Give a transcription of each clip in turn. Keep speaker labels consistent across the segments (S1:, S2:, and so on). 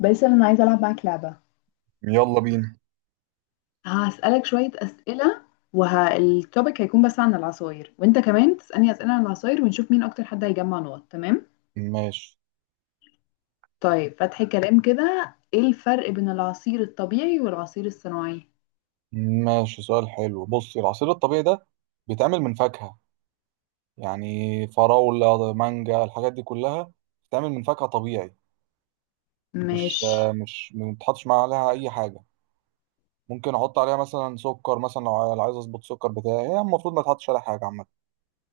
S1: باسل، انا عايزه العب معاك لعبه.
S2: يلا بينا.
S1: هسالك شويه اسئله. والتوبيك هيكون بس عن العصاير، وانت كمان تسالني اسئله عن العصاير، ونشوف مين اكتر حد هيجمع نقط. تمام؟
S2: ماشي.
S1: طيب، فتحي كلام كده، ايه الفرق بين العصير الطبيعي والعصير الصناعي؟
S2: ماشي، سؤال حلو. بص، العصير الطبيعي ده بيتعمل من فاكهة، يعني فراولة، مانجا، الحاجات دي كلها بتتعمل من فاكهة طبيعي.
S1: مش.
S2: مش ما بتحطش معاها عليها أي حاجة. ممكن أحط عليها مثلا سكر، مثلا لو عايز أظبط السكر بتاعي، هي المفروض ما تحطش عليها حاجة عامة.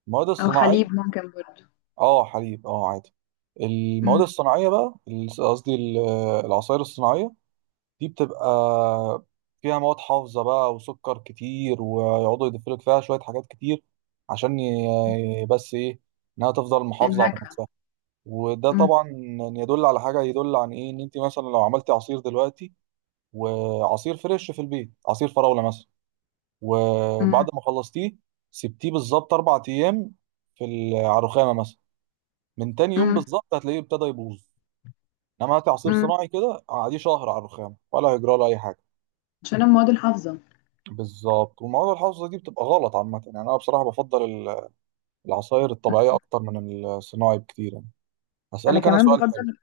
S2: المواد
S1: او
S2: الصناعية.
S1: حليب ممكن برضو.
S2: أه، حليب، أه عادي. المواد
S1: امم.
S2: الصناعية بقى العصائر الصناعية دي بتبقى فيها مواد حافظة بقى وسكر كتير، ويقعدوا يضيفوا لك فيها شوية حاجات كتير، عشان بس إيه، إنها تفضل محافظة على
S1: النكهه.
S2: نفسها. وده
S1: امم.
S2: طبعا يدل على حاجة، يدل عن إيه، إن أنت مثلا لو عملتي عصير دلوقتي، وعصير فريش في البيت، عصير فراولة مثلا، وبعد
S1: امم.
S2: ما خلصتيه، سبتيه بالظبط 4 أيام على الرخامة مثلا، من تاني يوم
S1: امم.
S2: بالظبط هتلاقيه ابتدى يبوظ. إنما هاتي عصير
S1: امم.
S2: صناعي كده، قعديه شهر على الرخامة، ولا هيجرى له أي حاجة.
S1: عشان أنا مواد الحافظه.
S2: بالظبط، والمواد الحافظة دي بتبقى غلط عامة، يعني أنا بصراحة بفضل العصاير الطبيعية
S1: مم.
S2: أكتر من الصناعي بكتير يعني.
S1: انا
S2: هسألك أنا
S1: كمان
S2: سؤال حلو.
S1: بفضل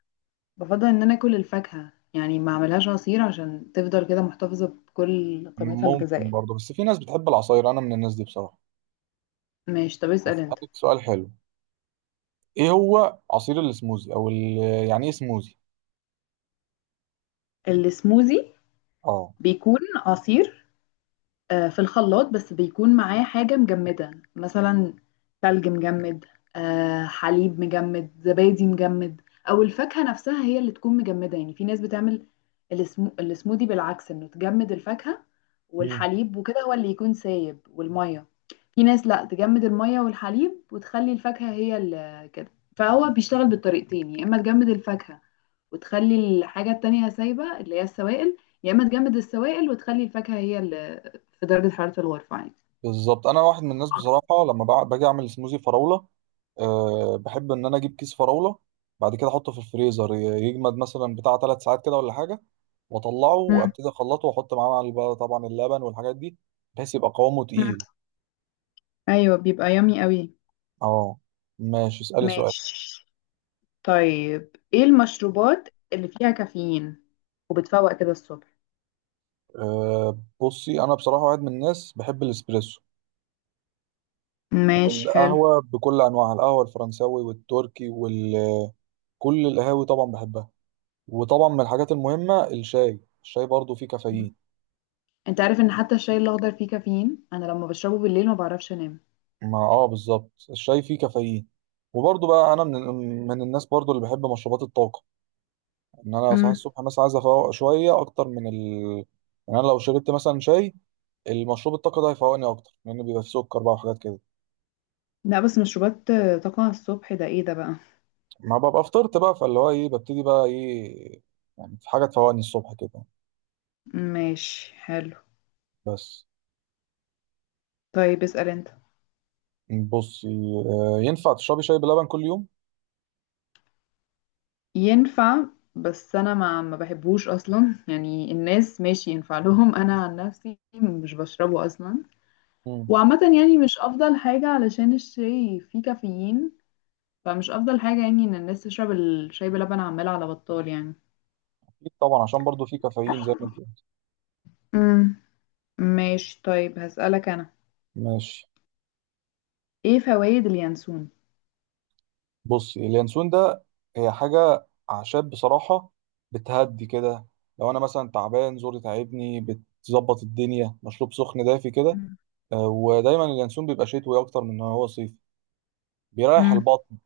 S1: بفضل ان انا اكل الفاكهه، يعني ما اعملهاش عصير عشان تفضل كده محتفظه بكل قيمتها
S2: ممكن
S1: الغذائيه.
S2: برضه، بس في ناس بتحب العصاير، أنا من الناس دي بصراحة.
S1: ماشي، طب اسال انت.
S2: هسألك سؤال حلو، إيه هو عصير السموزي؟ أو يعني إيه سموزي؟
S1: السموزي؟
S2: أه.
S1: بيكون عصير، في الخلاط بس بيكون معاه حاجة مجمدة مثلا. ثلج مجمد. حليب مجمد، زبادي مجمد. أو الفاكهة نفسها هي اللي تكون مجمدة. يعني في ناس بتعمل السموذي بالعكس إنه تجمد الفاكهة والحليب وكده، هو اللي يكون سايب والمية. في ناس لا، تجمد المية والحليب وتخلي الفاكهة هي اللي كده. فهو بيشتغل بالطريقتين، يا إما تجمد الفاكهة وتخلي الحاجة التانية سايبة اللي هي السوائل، يا اما تجمد السوائل وتخلي الفاكهة هي اللي في درجة حرارة الغرفة عادي.
S2: بالظبط، انا واحد من الناس بصراحه، لما باجي اعمل سموزي فراوله، أه بحب ان انا اجيب كيس فراوله، بعد كده احطه في الفريزر، يجمد مثلا بتاع 3 ساعات كده ولا حاجه، واطلعه
S1: مم.
S2: وابتدي اخلطه، واحط معاه بقى طبعا اللبن والحاجات دي، بحيث يبقى قوامه
S1: مم.
S2: تقيل.
S1: ايوه، بيبقى يامي قوي.
S2: اه. ماشي، اسالي سؤال.
S1: ماشي. طيب، ايه المشروبات اللي فيها كافيين وبتفوق كده الصبح؟
S2: أه، بصي، انا بصراحه واحد من الناس بحب الاسبريسو،
S1: ماشي، حلو.
S2: والقهوه بكل انواعها، القهوه الفرنساوي والتركي، وكل القهاوي طبعا بحبها. وطبعا من الحاجات المهمه الشاي برضو فيه كافيين.
S1: انت عارف ان حتى الشاي الاخضر فيه كافيين؟ انا لما بشربه بالليل ما بعرفش انام.
S2: ما بالظبط، الشاي فيه كافيين. وبرضه بقى انا من الناس برضه اللي بحب مشروبات الطاقه، ان انا لو صحيت
S1: مم.
S2: الصبح مثلا عايز افوق شويه اكتر من ال يعني انا لو شربت مثلا شاي، المشروب الطاقه ده هيفوقني اكتر، لان بيبقى فيه سكر بقى وحاجات كده،
S1: لا، بس مشروبات طاقة الصبح ده ايه ده بقى؟
S2: ما ببقى فطرت بقى، فاللي هو ايه، ببتدي بقى ايه، يعني في حاجه تفوقني الصبح كده.
S1: ماشي، حلو.
S2: بس.
S1: طيب، اسأل انت.
S2: بصي، ينفع تشربي شاي بلبن كل يوم؟
S1: ينفع. بس انا ما بحبهوش اصلا، يعني الناس ماشي ينفع لهم انا عن نفسي مش بشربه اصلا.
S2: مم.
S1: وعامة يعني مش افضل حاجة، علشان الشاي فيه كافيين. فمش افضل حاجة يعني، ان الناس تشرب الشاي بلبن عمال على بطال يعني.
S2: اكيد طبعا، عشان برضه فيه كافيين زي ما انت قلت.
S1: امم. ماشي. طيب، هسألك انا،
S2: ماشي.
S1: ايه فوائد اليانسون؟
S2: بص، اليانسون ده هي حاجة أعشاب بصراحة، بتهدي كده. لو أنا مثلا تعبان زوري تعبني بتظبط الدنيا، مشروب سخن دافي كده.
S1: مم.
S2: ودايما اليانسون بيبقى شتوي أكتر من إن هو صيفي، بيريح
S1: مم.
S2: البطن.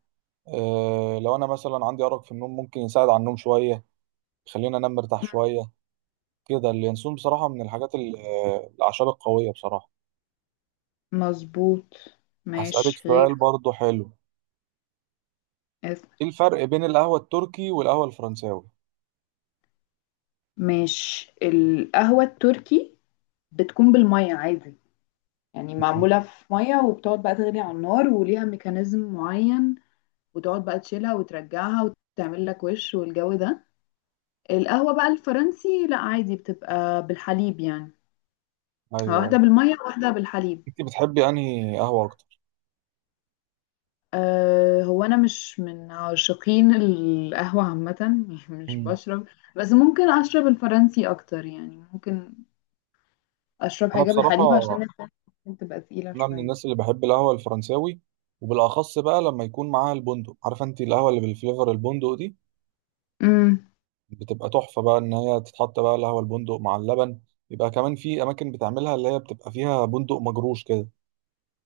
S2: لو أنا مثلا عندي أرق في النوم ممكن يساعد على النوم شوية، يخليني أنام مرتاح شوية. كده اليانسون بصراحة من الحاجات الأعشاب القوية بصراحة.
S1: مظبوط.
S2: هسألك
S1: ماشي،
S2: سؤال
S1: غير.
S2: برضو حلو،
S1: اسم.
S2: إيه الفرق بين القهوة التركي والقهوة الفرنساوي؟
S1: ماشي، القهوة التركي بتكون بالمية عادي، يعني معمولة في مية، وبتقعد بقى تغلي على النار وليها ميكانيزم معين، وتقعد بقى تشيلها وترجعها وتعمل لك وش والجو ده. القهوة بقى الفرنسي لا، عادي بتبقى بالحليب يعني.
S2: أيوه، أيوه.
S1: واحدة بالمية، واحدة بالحليب.
S2: أنت بتحبي أنهي قهوة أكتر؟
S1: أه، هو أنا مش من عاشقين القهوة عامة، يعني مش
S2: مم.
S1: بشرب. بس ممكن أشرب الفرنسي أكتر، يعني ممكن أشرب
S2: انا
S1: حاجة
S2: بصراحه
S1: بالحليب، عشان الحليب ممكن تبقى تقيلة
S2: انا من
S1: شوية.
S2: الناس اللي بحب القهوه الفرنساوي، وبالاخص بقى لما يكون معاها البندق، عارفه انت القهوه اللي بالفليفر البندق دي،
S1: امم.
S2: بتبقى تحفه بقى ان هي تتحط بقى القهوه البندق مع اللبن، يبقى كمان في اماكن بتعملها اللي هي بتبقى فيها بندق مجروش كده،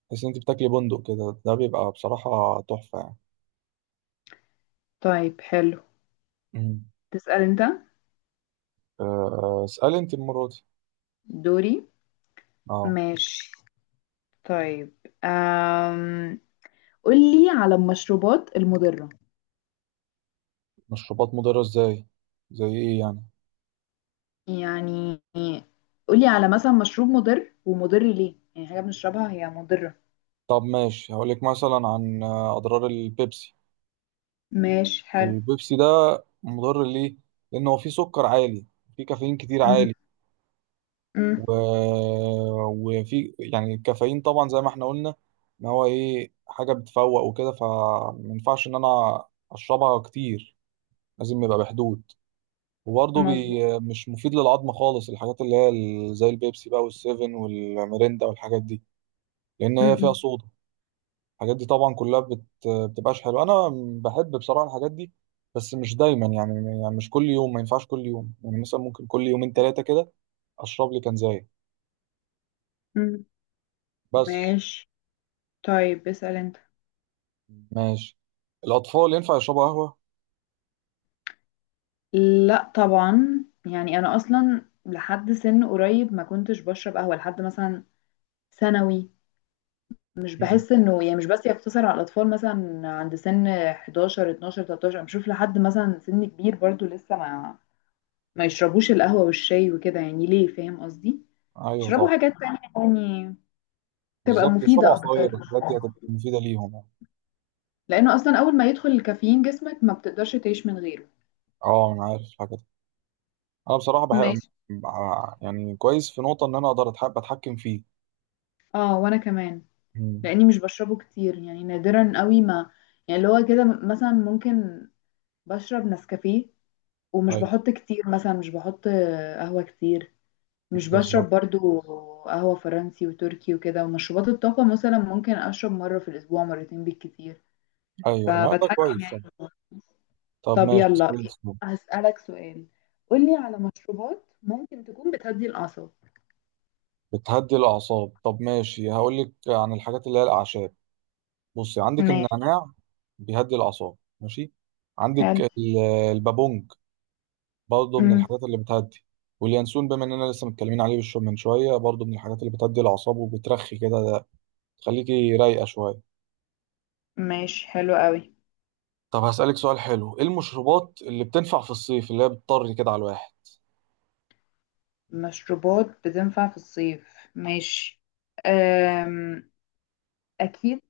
S2: تحس ان انت بتاكلي بندق كده، ده بيبقى بصراحه تحفه يعني.
S1: طيب، حلو.
S2: مم.
S1: تسأل أنت.
S2: أه، اسالي انت المره دي.
S1: دوري.
S2: اه.
S1: ماشي. طيب، أم... قولي على المشروبات المضرة.
S2: مشروبات مضره ازاي؟ زي ايه يعني؟
S1: يعني قولي على مثلا مشروب مضر، ومضر ليه، يعني حاجة بنشربها هي مضرة.
S2: طب ماشي، هقولك مثلا عن اضرار البيبسي.
S1: ماشي، حلو.
S2: البيبسي ده مضر ليه؟ لأن هو فيه سكر عالي، فيه كافيين كتير عالي،
S1: م- م.
S2: و... وفي يعني الكافيين طبعا زي ما احنا قلنا إن هو إيه، حاجة بتفوق وكده، فمينفعش إن أنا أشربها كتير، لازم يبقى بحدود، وبرضه
S1: مظبوط.
S2: مش مفيد للعظم خالص، الحاجات اللي هي زي البيبسي بقى والسيفن والميريندا والحاجات دي، لأن
S1: م-
S2: هي فيها
S1: م.
S2: صودا. الحاجات دي طبعا كلها بتبقاش حلوه. انا بحب بصراحه الحاجات دي، بس مش دايما يعني، يعني مش كل يوم، ما ينفعش كل يوم، يعني مثلا ممكن كل يومين 3 كده اشرب لي كنزايه
S1: م.
S2: بس.
S1: ماشي. طيب، اسأل انت.
S2: ماشي. الاطفال ينفع يشربوا قهوه؟
S1: لا طبعا، يعني انا اصلا لحد سن قريب ما كنتش بشرب قهوة لحد مثلا ثانوي. مش
S2: مم.
S1: باحس إنه، يعني مش بس يقتصر على الأطفال مثلًا عند سِن 11، 12، 13، أنا باشوف لحد مثلًا سِن كبير برضه لسه ما يشربوش القهوة والشاي وكده يعني ليه، فاهم قصدي؟
S2: ايوه
S1: يشربوا
S2: طبعا.
S1: حاجات تانية، يعني تبقى
S2: بالظبط، يشربوا
S1: مفيدة أكتر،
S2: عصاير، الحاجات دي هتبقى مفيده ليهم يعني.
S1: لإنه أصلًا أول ما يدخل الكافيين جسمك ما بتقدرش تعيش من غيره.
S2: اه انا عارف الحاجه دي، انا بصراحه بحب،
S1: ماشي.
S2: يعني كويس في نقطه ان انا اقدر اتحكم فيه.
S1: وأنا كمان،
S2: مم.
S1: لإني مش باشربه كتير، يعني نادرًا أوي ما يعني اللي هو كده، مثلًا ممكن باشرب نسكافيه، ومش
S2: ايوه،
S1: باحُط كتير مثلًا، مش باحُط قهوة كتير. مش
S2: بالظبط.
S1: بشرب برضو قهوة فرنسي وتركي وكده، ومشروبات الطاقة مثلا ممكن أشرب مرة في الأسبوع، مرتين بالكتير.
S2: ايوه، لا ده
S1: فبتحكم
S2: كويس.
S1: يعني.
S2: طب. طب
S1: طب
S2: ماشي.
S1: يلا، هسألك سؤال، قولي على مشروبات ممكن تكون بتهدي الأعصاب.
S2: بتهدي الأعصاب؟ طب ماشي، هقول لك عن الحاجات اللي هي الأعشاب. بصي، عندك
S1: ماشي،
S2: النعناع، بيهدي الأعصاب، ماشي، عندك
S1: حلو.
S2: البابونج برضه من
S1: امم.
S2: الحاجات اللي بتهدي، واليانسون بما إننا لسه متكلمين عليه بالشو من شوية برضه من الحاجات اللي بتهدي الأعصاب وبترخي كده، تخليكي رايقة شوية.
S1: ماشي، حلو قوي.
S2: طب هسألك سؤال حلو، إيه المشروبات اللي بتنفع في الصيف، اللي هي بتطري كده على الواحد؟
S1: مشروبات بتنفع في الصيف، ماشي. أم... اكيد،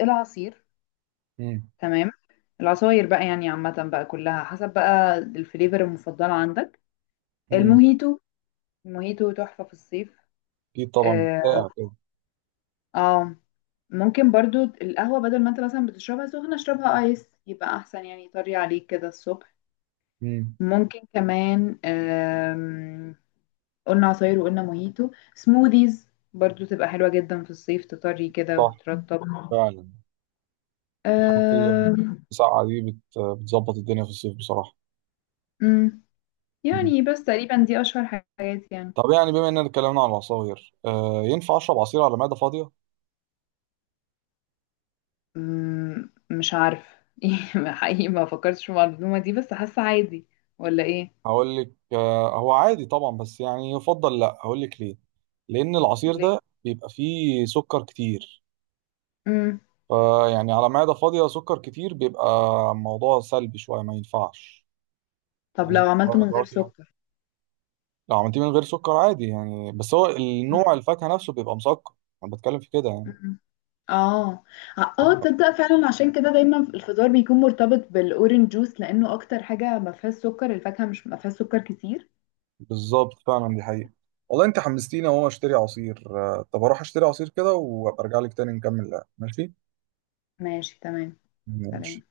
S1: العصير.
S2: امم
S1: تمام. العصاير بقى يعني عامة بقى كلها حسب بقى الفليفر المفضلة عندك.
S2: امم
S1: الموهيتو، موهيتو تحفة في الصيف.
S2: أكيد طبعا
S1: اه.
S2: بتسقع كده.
S1: آه. ممكن برضو القهوة، بدل ما انت مثلا بتشربها سخنة اشربها ايس، يبقى احسن يعني، طري عليك كده الصبح.
S2: امم
S1: ممكن كمان، قلنا عصاير وقلنا موهيتو، سموذيز برضو تبقى حلوة جدا في الصيف، تطري كده
S2: صح،
S1: وترطب.
S2: فعلا الحاجات اللي
S1: آم،
S2: بتسقع دي بتظبط الدنيا في الصيف بصراحة.
S1: مم،
S2: مم.
S1: يعني بس تقريبا دي اشهر حاجات يعني.
S2: طب يعني بما اننا اتكلمنا عن العصاير، ينفع اشرب عصير على معده فاضيه؟
S1: مم، مش عارف. حقيقي ما فكرتش في المعلومة دي، بس حاسة عادي، ولا ايه؟
S2: هقول لك، هو عادي طبعا بس يعني يفضل لا، هقول لك ليه، لان العصير ده
S1: ليه؟
S2: بيبقى فيه سكر كتير،
S1: مم.
S2: فيعني على معده فاضيه سكر كتير بيبقى موضوع سلبي شويه، ما ينفعش.
S1: طب
S2: لازم
S1: لو عملته من غير
S2: فواكه.
S1: سكر؟
S2: لو عملتيه من غير سكر عادي يعني، بس هو النوع
S1: مم.
S2: الفاكهه نفسه بيبقى مسكر، انا بتكلم في كده يعني.
S1: مم. اه. اه، تصدق فعلا عشان كده دايما الفطار بيكون مرتبط بالاورنج جوس، لانه اكتر حاجه ما فيهاش سكر. الفاكهه مش ما فيهاش سكر كتير.
S2: بالظبط، فعلا دي حقيقة. والله انت حمستيني اهو اشتري عصير. طب اروح اشتري عصير كده وابقى ارجع لك تاني نكمل لعب، ماشي؟
S1: ماشي، تمام.
S2: ماشي.
S1: سلام.